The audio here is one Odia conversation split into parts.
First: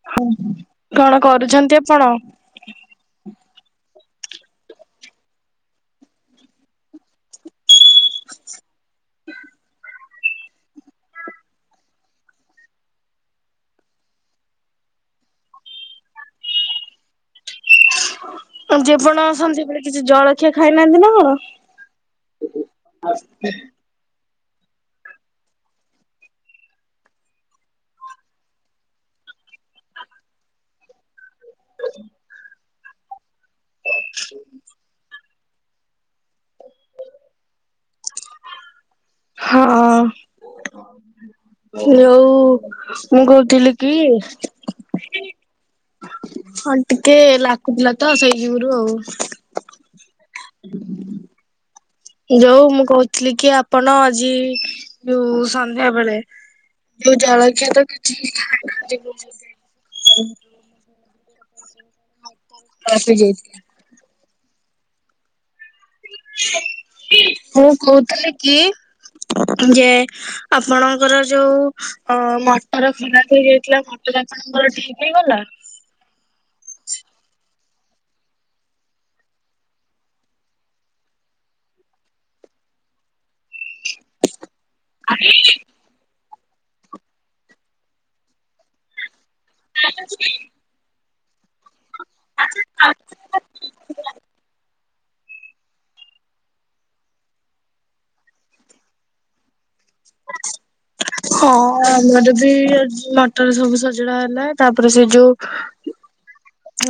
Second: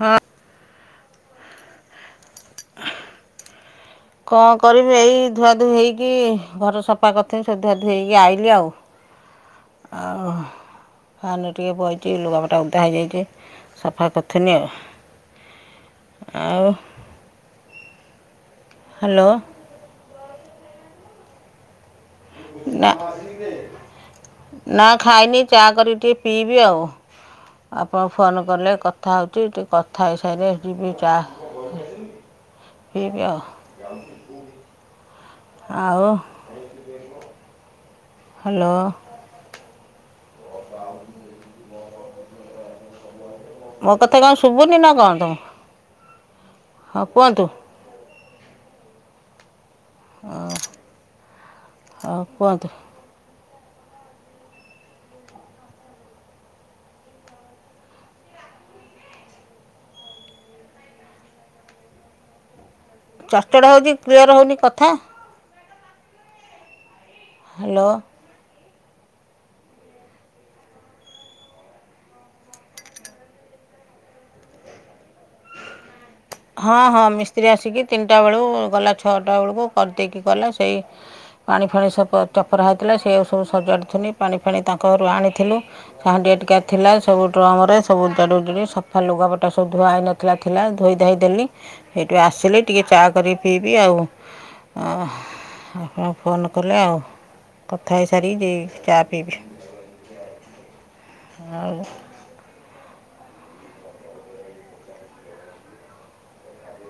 ହଁ। କଣ କରୁଛନ୍ତି ଆପଣ? କଣ କରିବି ଏଇ ଧୁଆଧୁଇ ହେଇକି ଘର ସ ଫା କରୁଥିଲି ସବୁ ଧୁଆ ଧୁଇ ହେଇକି ଆଇଲି ଆଉ ଆଉ ଫାନରେ ଟିକି ବଇଛି ଲୁଗାପଟା ଓଧା ହେଇଯାଇଛି ସଫା କରୁଥିନି ଆଉ ଆଉ। ଯେପଣ ହ୍ୟାଲୋ ଅଛନ୍ତି କିଛି ଜଳଖିଆ ଖାଇନାହାନ୍ତି ନାକଣ? ନା ଆ ନା ଖାଇନି ଚା କରିକି ଟିକେ ପିଇବି ଆଉ। ଆପଣ ଫୋନ କଲେ କଥା ହଉଛି ଟିକେ କଥା ହେଇସାରିଲେ ଯିବି ଚା [inaudible] ପିଇବିଆଉ। [inaudible] ଆଉ। ହ୍ୟାଲୋ। ହଁ ହଁ ଯୋଉ ମୁଁ କହୁଥିଲି ମୋ କି କଥା କଣ ଶୁଭୁନି ନା କଣ ତମକୁ? ହଁ ଟିକେ ଲା ଖୁ ଥିଲା ତ ସେଇ ଯୁଗୁରୁ ଆଉ ହ ଯଉ ମୁଁ କହୁଥିଲି କି ଆପଣ ଆଜି ଯଉ ସନ୍ଧ୍ୟା ବେଳେ ଯୋଉ ଜଳଖିଆ ତ କିଛି ଖାଇ ନାହାନ୍ତି। ରାତି ଚଡ଼ ଯାଇଥିଲା। ଚଡ଼ ହଉଛି, କ୍ଲିୟର ହଉନି କଥା। ମୁଁ ହ୍ୟାଲୋ। କହୁଥିଲି କି, ଯେ ଆପଣଙ୍କର ଯୋଉ ଅ ମଟର ଖରାପ ହେଇଯାଇଥିଲା, ମଟର ଆ ମଟର ଠିକ ହେଇଗଲା। ହଁ, ହଁ ମିସ୍ତ୍ରୀ ଆସିକି ତିନିଟା ବେଳୁ ଗଲା, ଛଅଟା ବେଳକୁ କରିଦେଇକି ଗଲା ସେଇ ପାଣି ଫାଣି ସବ ଚପରା ହେଇଥିଲା, ସେଇଆ ସବୁ ସଜାଡୁଥିଲି, ପାଣି ଫାଣି ତାଙ୍କ ଘରୁ ଆଣିଥିଲୁ। ହାଣ୍ଡି, ଆଟିକା ଥିଲା, ସବୁ ଡ୍ରମରେ ସବୁ ଉଜାଡି ଉଜୁଡି, ସଫା ଲୁଗାପଟା ସବୁ ଧୁଆ ହେଇନଥିଲା ଥିଲା ଧୋଇଦେଲି, ହେଠୁ ଆସିଲି ଟିକେ ଚା କରିକି ପିଇବି ଆଉ। ହଁ ଫୋନ୍ କଲେ, ଆଉ କଥା ହେଇସାରିକି ଯିବି ଚା ପିଇବି। ହଁ। ଆଉ ଆମର ବି ମଟର ସବୁ ସଜଡା ହେଲା, ତାପରେ ସେ ଯୋଉ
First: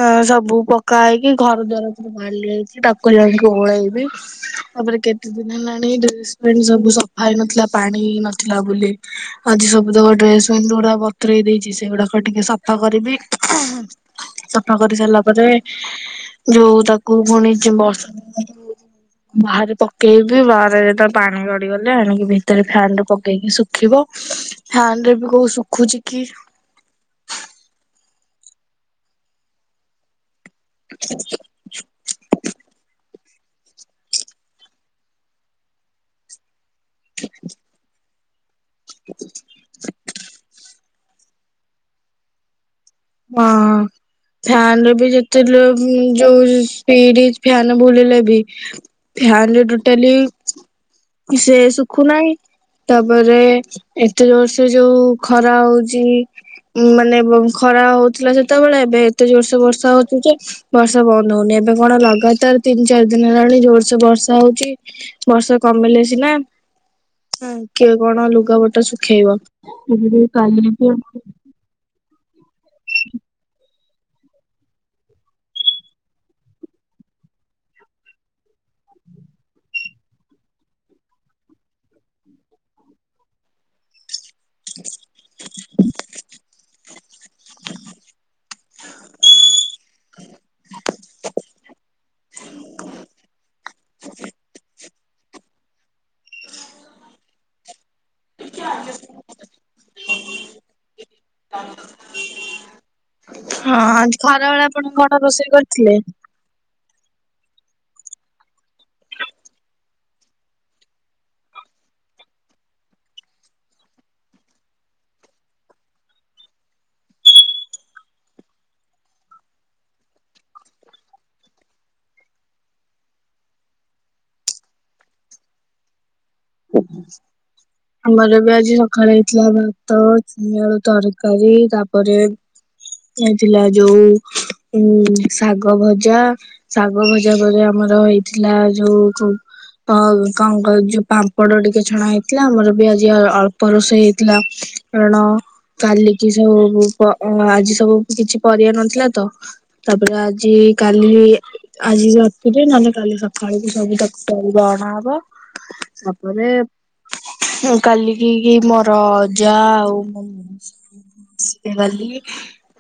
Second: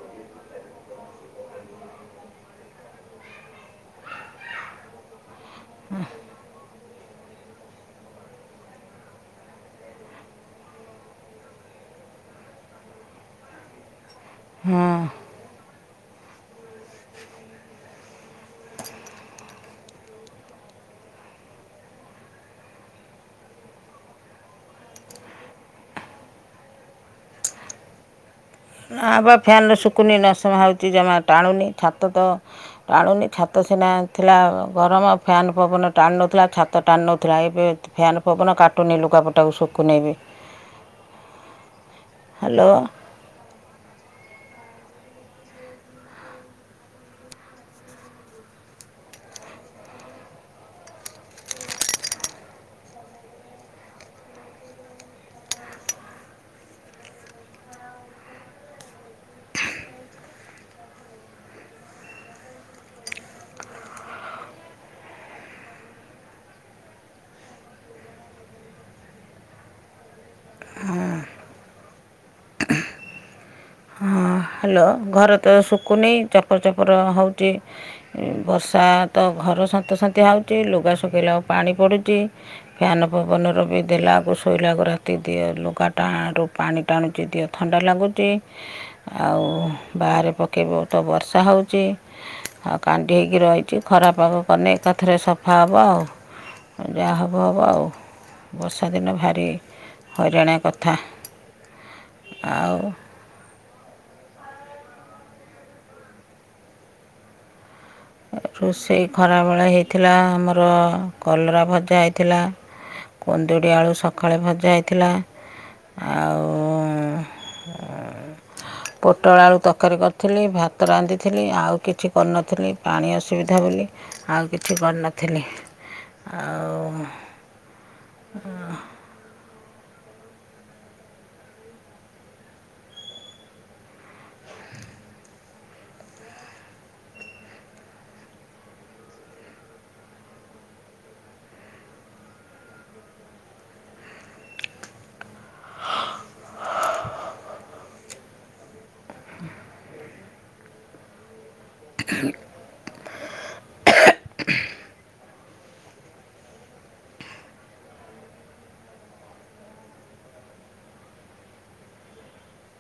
ଅ ସବୁ ପକା ହେଇକି, ଘର ଦ୍ୱାର ସବୁ ବାଲି ହେଇଛି, ତାକୁ ଜାଇକି ଓଳେଇବି। ତାପରେ କେତେ ଦିନି ହେଲାଣି ଡ୍ରେସପେଣ୍ଟ ସବୁ ସଫା ହେଇନଥିଲା, ପାଣି ନଥିଲା ବୋଲି। ଆଜି ସବୁ ତକ ଡ୍ରେସପେଣ୍ଟ ଗୁଡା ବତୁରେଇ ଦେଇଛି, ସେଗୁଡାକ ଟିକେ ସଫା କରିବି। ସଫା ହଁ କରି ସାରିଲା ପରେ, ଯୋଉ ତାକୁ ପୁଣି ବଷ ବାହାରେ ପକେଇବି, ବାହାରେ ଯେ ତା ପାଣି ଗଡିଗଲେ ଆଣିକି ଭିତରେ ଫ୍ୟାନ ରେ ପକେଇକି ଶୁଖିବ। ଫ୍ୟାନ ରେ ବି କୋଉ ଶୁଖୁଛି କି। ନା ବା ଫ୍ୟାନ ରେ ଶୁଖୁନି ନଶମା ହଉଛି ଜମା ଟାଣୁନି। ଛାତ ତ ଟାଣୁନି, ଛାତ ସିନା ଥିଲା ଗରମ, ଫ୍ୟାନ୍ ପବନ ଟାଣୁ ନଥିଲା ଛା ତ ଟାଣି ନଉଥିଲା, ଏବେ ଫ୍ୟାନ୍ ପବନ କା କାଟୁନୀ ଲୁଗାପଟାକୁ, ଶୁକୁନେଇ ବି। ହ୍ୟାଲୋ। ହଁ। ଫ୍ୟାନ ରେ ବି ଯେତେ ଲେ ଯୋଉ ସ୍ପିଡ ଫ୍ୟାନ ବୁଲିଲେ ବି ଫ୍ୟାନରେ ଟୋଟାଲି, ସେ ଶୁଖୁ ନାଇଁ। ତାପରେ ଏତେ ଜୋର୍ଷେ ଯୋଉ ଖରା ହଉଛି ମାନେ ଖରା ହଉଥିଲା ସେତେବେଳେ, ଏବେ ଏତେ ଜୋରଷେ ବର୍ଷା ହଉଛି ଯେ ବର୍ଷା ବନ୍ଦ ହଉନି, ଏବେ କଣ ଲଗାତାର ତିନି, ଚାରି ଦିନ ହେଲାଣି ଜୋରସେ ବର୍ଷା ହଉଛି। ବର୍ଷା କମିଲେ ସିନା। ହ କିଏ କଣ ଲୁଗାପଟା ଶୁଖେଇବ। [unintelligible] ହଁ ହ୍ୟାଲୋ। ଘରେ ତ ଶୁଖନି ଚପର ଚପର ହଉଛି। ବର୍ଷା ତ ଘର ସନ୍ତସନ୍ତିଆ ହଉଛି, ଲୁଗା ଶୁଖେଇଲା ବେଳକୁ ପାଣି ପଡୁଛି। ଫ୍ୟାନ ପବନର ବି ଦେଲାକୁ ଶୁଖୁ ଶୋଇଲାକୁ ରାତି ଦିଅ ଲୁଗା ଟାଣରୁ ପାଣି ଟାଣୁଛି ଦିଅ ଥଣ୍ଡା ଲାଗୁଛି। ଆଉ, ବାହାରେ ପକେଇବ ତ ବର୍ଷା ହଉଛି। ଆଉ କାଣ୍ଟି ହେଇକି ରହିଛି ଖରା ପାଗ କଲେ ଏକାଥରେ ସଫା ହେବ ଆଉ। ଯାହା ହବ ହବ ଆଉ। ବର୍ଷା ଦିନ ଭାରି ହଇରାଣିଆ କଥା ଆଉ। ହଁ, ଆଜି ଖରାବେେଳେ ଆପଣ କଣ ରୋଷେଇ କରିଥିଲେ? ରୋଷେଇ ଖରାବେଳେ ହେଇଥିଲା ଆମର କଲରା ଭଜା ହେଇଥିଲା। କୁନ୍ଦୁରି, ଆଳୁ ସକାଳେ ଭଜା ହେଇଥିଲା। ଆଉ ପୋଟଳ ଆଳୁ ତରକାରୀ କରିଥିଲି, ଭାତ ରାନ୍ଧିଥିଲି, ଆଉ କିଛି କରିନଥିଲି। ପାଣି ଅସୁବିଧା ବୋଲି, ଆଉ କିଛି କରିନଥିଲି। ଆଉ ଆମର ବି ଆଜି ସକାଳେ ହେଇଥିଲା ବା ତ ଛୁଇଁ, ଆଳୁ ତରକାରୀ ତାପରେ ହେଇଥିଲା ଯୋଉ ଉ ଶାଗ ଭଜା। ଶାଗ ଭଜା ପରେ ଆମର ହେଇଥିଲା, ଯୋଉ କ କଣ କ ଯୋଉ ପା ମ୍ପଡ ଟିକେ ଛଣା ହେଇଥିଲା, ଆମର ବି ଆଜି ଅଳ୍ପ ରୋଷେଇ ହେଇଥିଲା। କାରଣ କାଲିକି ସବୁ ପ ଆଜି ସବୁ କିଛି ପରିବା ନଥିଲା ତ ତାପରେ ଆଜି କାଲି ଆଜି ରାତିରେ ନହେଲେ କାଲି ସକାଳକୁ ସବୁ ତାକୁ ପରିବା ଅଣାହବ। ମାନେ କାଲିକ କି ମୋର ଅଜା ଆଉ ମୋ ଗଲି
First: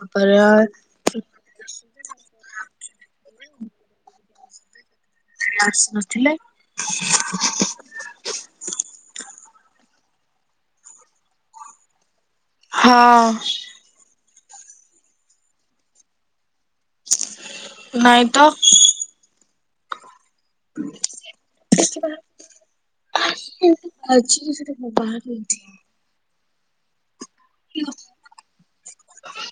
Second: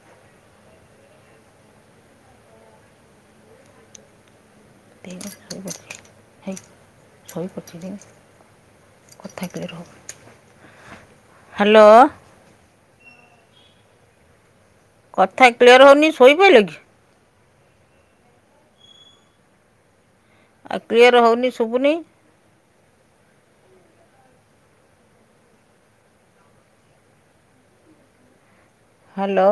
ପର ଆସି ନଥିଲେ। ଶୋଇପଡ଼ିଛି, ଶୋଇପଡ଼ିଛି ହ୍ୟାଲୋ। ହଁ। କଥା କ୍ଲିୟର୍ ହଉନି ଶୋଇପଇଲ କି? ନାଇଁ ତ। ଆଉ କ୍ଲିଅର୍ ହଉନି [inaudible] ଶୁଭୁନି ଆଜି ସେଟା ମୁଁ ବାହାର ନେଇଥିଲି। [unintelligible] ହ୍ୟାଲୋ।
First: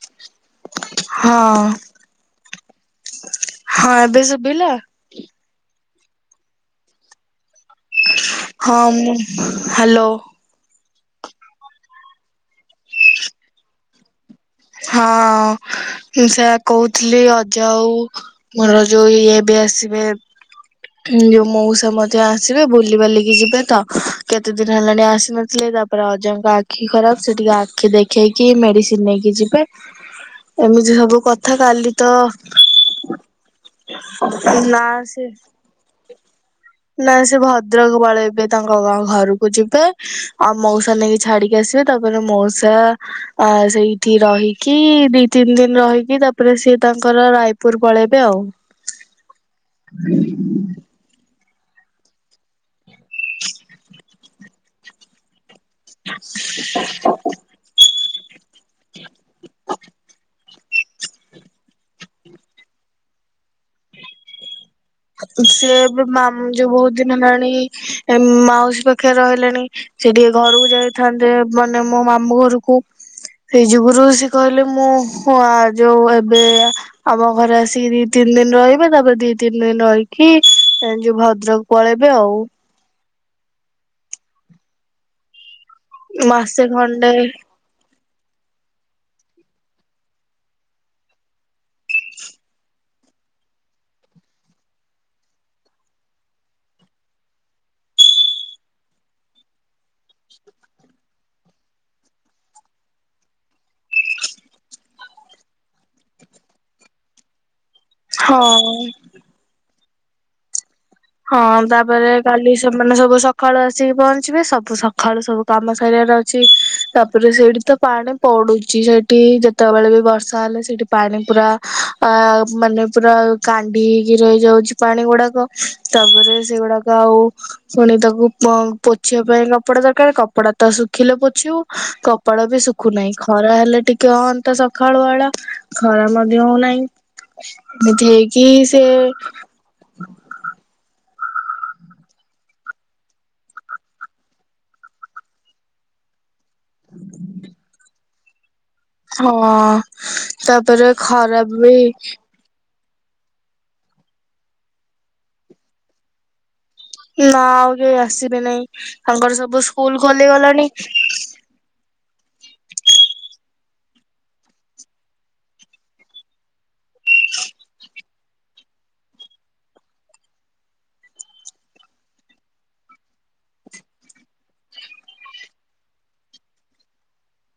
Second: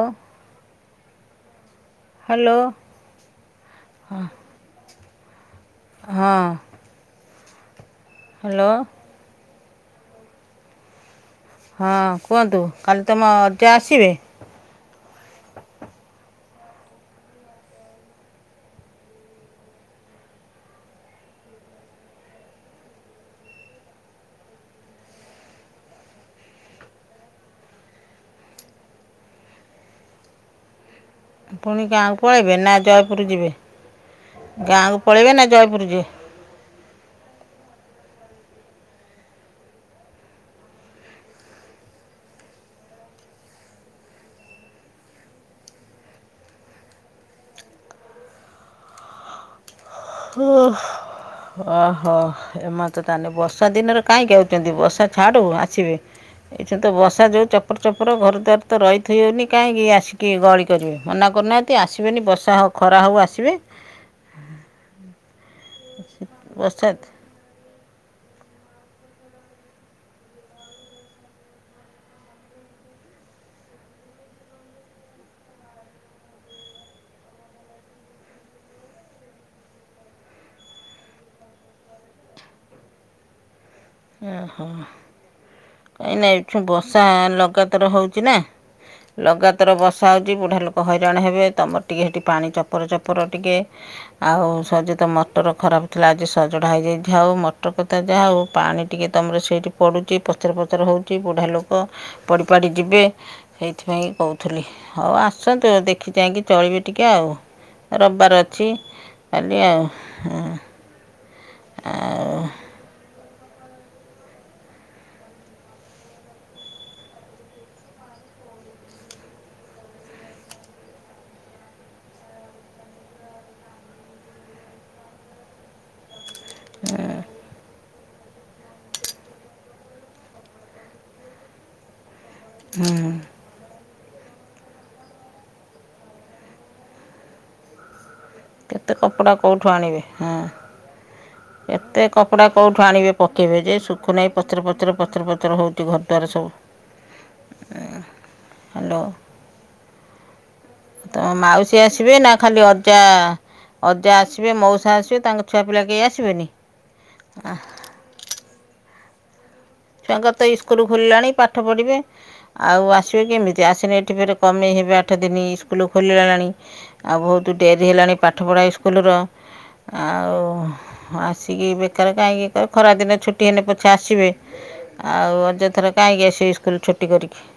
ହଁ ହ୍ୟାଲୋ ହଁ ଏବେ ଶୁଭିଲା? ହଁ। ହ୍ୟାଲୋ ହଁ ମୁଁ ହ୍ୟାଲୋ। ହଁ କୁହନ୍ତୁ କାଲି ତୁମ ଅଜା ଆସିବେ? ହଁ ସେଇଆ କହୁଥିଲି ଅଜା ଆଉ ମୋର ଯଉ ଇଏ ବି ଆସିବେ। ଯୋଉ ମଉସା ମଧ୍ୟ ଆସିବେ ବୁଲି ବାଲିକି ଯିବେ ତ କେତେ ଦିନ ହେଲାଣି ଆସି ନଥିଲେ, ତା ପରେ ଅଜାଙ୍କ ଆଖି ଖରାପ ସେ ଟିକେ ଆଖି ଦେଖେଇକି ମେଡିସିନ ନେଇକି ଯିବେ। ଏମିତି ସବୁ କଥା ପୁଣି କାଲି ତ ଗାଁକୁ ପଳାଇବେ ନା ଜୟପୁର ଯିବେ ନା ଗାଁକୁ ସେ [unintelligible] [inaudible] ନା ସେ ଭଦ୍ରକ ପଳେଇବେ ତାଙ୍କ ଘରକୁ ଯିବେ ଆଉ ମଉସା ନେଇକି ଛାଡିକି ଇକି ଆସିବେ, ତାପରେ ମଉସା ସେଇଠି ରହିକି ଦି ତିନ ଦିନ ରହିକି ତାପ ପରେ ସିଏ ତାଙ୍କର ରାୟପୁର ପଳେଇବେ ଆଉ। ହଁ। ଓହୋ। ଏମାନେ ତ ତାହେନେ ବର୍ଷାଦିନରେ କାହିଁକି ଆଉଚନ୍ତି? ବର୍ଷା ଛାଡ଼ୁ ଆସିବେ। ଏଇଛା ତ ବର୍ଷା ଯୋଉ ଚପର ଚପର, ଘର ଦ୍ୱାର ତ ରହି ଉଥେଇ ହଉନି କାହିଁକି ଆସିକି ଗହଳି କରିବେ। ମନା କରୁନାହାନ୍ତି ଆସିବେନି ବର୍ଷା ହଉ ଖରା ହଉ ଆସିବେ। ସିଏ ଏବେ ମାମ୍ ଯୋଉ ବର୍ଷା ବହୁତ ଦିନ ହେଲାଣି ଏମ୍ ମାଉସୀ ପାଖରେ ରହିଲେଣି ସେ ଟିକେ ଘରକୁ ଯାଇଥାନ୍ତେ ମାନେ ମୋ ମାମୁଁ ଘରକୁ ସେଇ ଯୁଗୁରୁ ସେ କହିଲେ ମୁଁ ଆ ଯୋଉ ଏବେ ଆମ ଘରେ ଆସିକି ଦି ତିନି ଦିନ ରହିବେ, ତାପରେ ଦି ତିନ ତିନ ଦିନ ରହିକି, ଯୋଉ ଭଦ୍ରକ ପଳେଇବେ ଆଉ। ଓହୋ। କାହିଁନା ଏଠୁ ମାସେ ବର୍ଷା ଖଣ୍ଡେ ଲଗାତର ହଉଛି ନା ଲଗାତାର ବର୍ଷା ହଉଛି, ବୁଢ଼ା ଲୋକ ହଇରାଣ ହେବେ, ତମର ଟିକେ ସେଇଠି ପାଣି ଚପର ଚପର ଟିକେ ଆଉ ସହଜେ ତ ମଟର ଖରାପ ଥିଲା ଆଜି ସଜଡା ହେଇଯାଇ ଥାଉ। ମଟର କଥା ଯାହା ହଉ ପାଣି ଟିକେ ତମର ସେଇଠି ପଡ଼ୁଚି, ପଚର ପଚର ହଉଛି, ବୁଢ଼ା ଲୋକ, ପଡ଼ିପାଡ଼ି ଯିବେ ସେଇଥିପାଇଁକି କହୁଥିଲି। ହଉ ଆସନ୍ତୁ, ଦେଖି ଚାହିଁକି ଚଳିବେ ଟିକେ ଆଉ। ରବିବାର ଅଛି, ହଁ। କାଲି ଆଉ। ହଁ, ତାପରେ ଆଉ କାଲି ସେମାନେ ସବୁ ସକ ସକାଳୁ ଆସିକି ପହଞ୍ଚିବେ, ସବୁ ସଖାଳୁ ସବୁ କାମ ସାରିଆର ଅଛି, ତାପରେ ସେଇଠି ତ ପାଣି ପଡୁଚି ସେଠି, ଯେତେବେଳେ ବି ବର୍ଷା ହେଲେ ସେଇଠି ପାଣି ପୁରା ଅ ମାନେ ପୁରା କାଣ୍ଡି ହେଇକି ରହିଯାଉଛି ପାଣି ଗୁଡାକ, ତାପରେ ସେଗୁଡାକ ଆଉ ପୁଣି ତାକୁ ପ-ପୋଛିବା ପାଇଁ କପଡା ଦରକାର, କପଡା ତ ଶୁଖିଲେ ପୋଛିବୁ। କ କପଳା ବି ଶୁଖୁନାହିଁ। ଖରା ହେଲେ ଟିକେ ହଅନ୍ତା ସଖାଳ ବେଳା, ଖରା ମଧ୍ୟ ହଉନାହିଁ। ଏନ୍ତି ହେଇକି ସେ କେତେ କପଡ଼ା କୋଉଠୁ ଆଣିବେ? ହଁ। ହଁ କେତେ କପଡ଼ା କୋଉଠୁ ଆଣିବେ ପକେଇବେ ଯେ, ଶୁଖୁ ନାହିଁ ପଚର, ପଚର, ପଚର, ପଚର ହଉଛି ଘରଦ୍ୱାର ସବୁ। ଉଁ ହ୍ୟାଲୋ। ହଁ, ତାପରେ ତମ ଖରାପ ମାଉସୀ ବି ଆସିବେ ନା ଖାଲି ଅଜା, ଅଜା ଆସିବେ, ମଉସା ଆସିବେ, ତାଙ୍କ ଛୁଆ ପିଲା କେହି ଆସିବେନି? ନା ଆଉ କେହି ଆସିବେନେଇ। ତାଙ୍କର ସବୁ ସ୍କୁ ତାଙ୍କର ତ ଇସ୍କୁଲ ଖୋଲିଲାଣି ପାଠ ପଢ଼ିବେ ଆଉ ଆସିବେ କେମିତି? ଆସିନେ ଇଠି ଫେର କମେଇ ହେବେ ଆଠ ଦିନ ସ୍କୁଲ ଖୋଲିଲାଲାଣି ଆଉ ବହୁତୁ ଡେରି ହେଲାଣି ପାଠପଢ଼ା ଇସ୍କୁଲୁର। ଆଉ ଆସିକି ବେକାର କାହିଁକି, ଏ ଖରାଦିନେ ଛୁଟି ହେଲେ ପଛେ ଆସିବେ। ଆଉ ଅଯଥାର କାହିଁକି ଆସିବେ, ଇସ୍କୁଲ ଛୁଟି କରିକି।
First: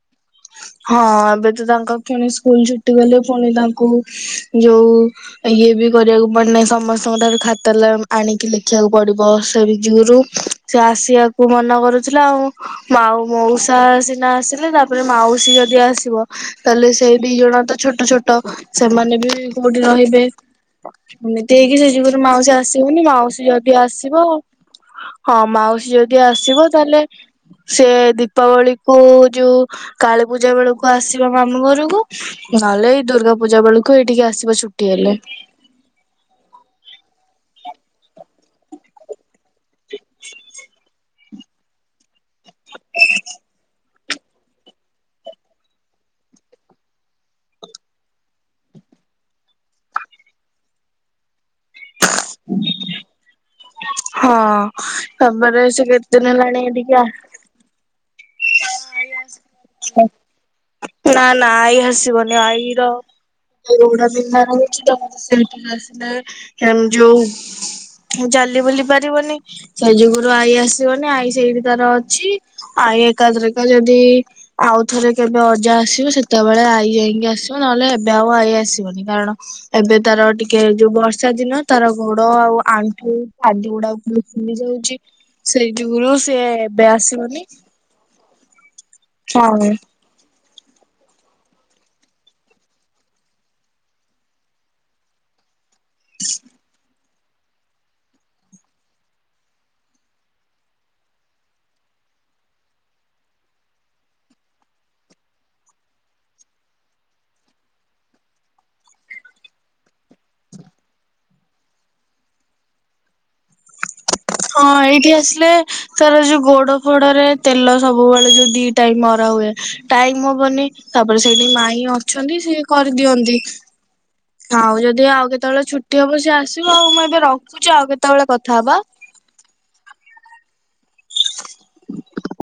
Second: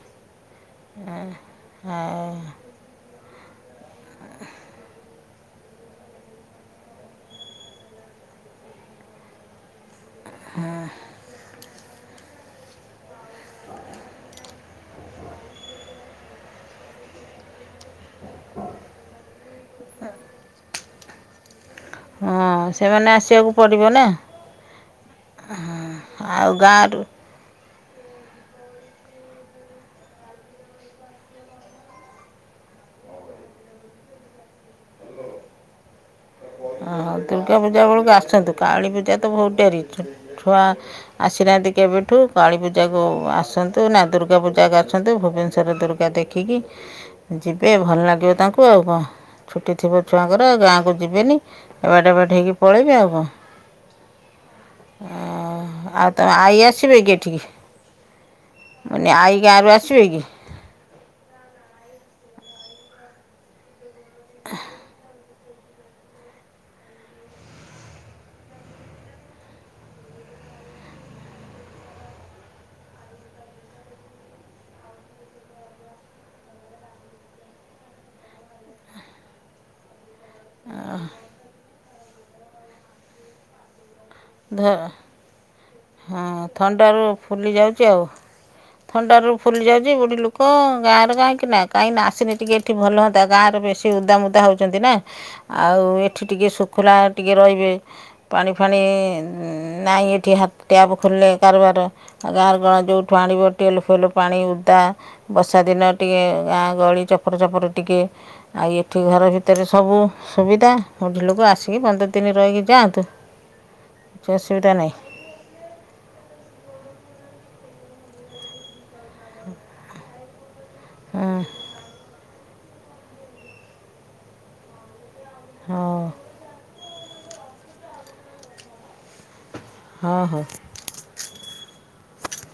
ହଁ, ଏବେ ତ ତାଙ୍କ ଫୁଣି ଆଉ ସ୍କୁଲ ଛୁଟି କଲେ ଫୁଣି ତାଙ୍କୁ ଯୋଉ ଇଏ ବି କରିବାକୁ ପଡେନାହିଁ। ସମସ୍ତଙ୍କଠାରୁ ଖାତା ଲ ଆଣିକି ଲେଖିବାକୁ ପଡ଼ିବ, ସେଇବି ଯୁଗୁରୁ ସେ ଆସିଆକୁ କୁ ମନ କରୁଥିଲା ଆଉ। ମାଉ ମଉସା ସିନା ଆସିଲେ ତାପରେ ମାଉ ସୀ ଯଦି ଆସିବ, ତାହେଲେ ସେଇ ଦି ଜଣ ତ ଛୋଟ ଛୋଟ ଟ, ସେମାନେ ବି କୋଉଠି ରହିବେ? ଏମତି ହେଇକି, ସେଇ ଯୁଗୁରୁ ମାଉସୀ ହଁ ଆସିବନି। ସେମାନେ ମାଉସୀ ଆସିବାକୁ ଯଦି ପଡ଼ିବ ନା ଆସିବ ହଁ, ମାଉସୀ ଯଦି ଆଉ ଆସିବ, ଗାଁରୁ ତାହେଲେ ସେ ଦୀପାବଳିକୁ ଯୋଉ କାଳୀ ପୂଜା ବେଳକୁ ଆସିବା ମାମୁଁଘରକୁ ନହେଲେ ଏଇ ଦୁର୍ଗା ପୂଜା ବେଳକୁ ଏଇଠିକି ଆସିବ ଛୁଟି ହେଲେ। ହଁ, ଦୁର୍ଗା ପୂଜା ବେଳକୁ ଆସନ୍ତୁ, କାଳୀ ପୂଜା ତ ବହୁତ ଡେରି। ଛୁଆ ଆସିନାହାଁନ୍ତି କେବେଠୁ, କାଳୀ ପୂଜାକୁ ଆସନ୍ତୁ ନା ଦୁର୍ଗା ପୂଜାକୁ ଆସନ୍ତୁ, ଭୁବନେଶ୍ଵରରେ ଦୁର୍ଗ ର୍ଗା ଦେଖିକି ଯିବେ ଭଲ ନାଗିବ ତାଙ୍କୁ ଆଉ କଣ। ଛୁଟି ଥିବ ଛୁଆଙ୍କର ଆଉ ଗାଁକୁ ଯିବେନି, ଏବାଟେ ଏବାଟ ହେଇକି ପଳେଇବେ ଆଉ କଣ। ହଁ ତମର ସେ ଆଉ କେତେ ତମ ଦିନ ଆଈ ହେଲାଣି ଏ ଆସିବେ ଟିକି କି ଏଠିକି ମାନେ ଆଇ ଗାଁରୁ ଆସିବେ କି? ନା ନା ଆଈ ଆସିବନି ଆଈର ଗୋ - ବିଧା ରହୁଛି ତ [unintelligible] ସେଇଠି ଆସିଲାମ ଯୋଉ ଚାଲି ବୁଲି ପାରିବନି ସେ ଯୁଗରୁ ଆଈ ଆସିବନି ଆଈ ସେଇଠି ତାର ଅଛି ଆଈ ଏକା ଥରକେ ଯଦି ଆଉଥରେ କେବେ ଆ - ଯାହା ଆସିବ ସେତେବେଳେ ଆଈ ଯାଇକି ଆସିବ ନହେଲେ ଏବେ ଆଉ ଆଈ ଆସିବନି କାରଣ ଏବେ ତାର- ଟିକେ ଯୋଉ ବର୍ଷା ଦିନ ତାର ଗୋଡ ଆଉ ଆଣ୍ଠୁ ଆଦି ଗୁଡାକ [unintelligible] ଧ ଯାଉଛି ସେଇ ଯୁଗରୁ ହଁ ସିଏ ଏବେ ଥଣ୍ଡାରୁ ଆସିବନି ଫୁଲି ଯାଉଛି ଆଉ ଥଣ୍ଡାରୁ ଫୁଲି ହଁ ଯାଉଛି ଗୋଟେ ଲୋକ- କଣ ଗାଁରେ କାହିଁକି ନା କାହିଁକି ନା ଆସିନି ଟିକେ ଏଠି ଭଲ ହୁଅନ୍ତା ଗାଁରେ ବେଶୀ ଉଦାମୁଦା ହଉଛନ୍ତି ନା ଆଉ ଏଠି ଟିକେ ଶୁଖୁିଲା ଟିକେ ରହିବେ ପାଣି ଫାଣି- ନାଇଁ ଏଠି ହାତ ଟ୍ୟାପ୍ ଖୋଲିଲେ କାରବାର ଆଉ ଗାଁରେ ଗଳା ଯେଉଁଠୁ ଆଣିବ ଟିଏଲ ଫେଲ ପାଣି ଓଦା ବର୍ଷା ଦିନ ଟିକେ ଗାଁ ଗହଳି ଝପର ଝପର ଟିକେ ଆଉ ଏଠି ଘର ଭିତରେ ସବୁ ସୁବିଧା ବୁଢିଲୋକ ଆସିକି ପନ୍ଦର ଦିନ ରହିକି ଯାଆନ୍ତୁ କିଛି ହଁ ଅସୁବିଧା ନାହିଁ ଏଇଠି ଆସିଲେ ତାର ଯୋଉ ଗୋଡ ଫୋଡରେ ତେଲ ସବୁବେଳେ ଯୋଉ ଦି- ଟାଇମ ମରା ହୁଏ ଟାଇମ ହବନି ହଁ ତାପରେ ସେଇଠି ମାଇଁ ଅଛନ୍ତି ସିଏ କରିଦିଅନ୍ତି ଆଉ ଯଦି ଆଉ କେତେବେଳେ ଛୁଟି ହଉ ହବ ସିଏ ଆସିବ ଆଉ ମୁଁ ଏବେ ରଖୁଛି ଆଉ କେତେବେଳେ କଥା ହବା ହଁ ହଁ [unintelligible]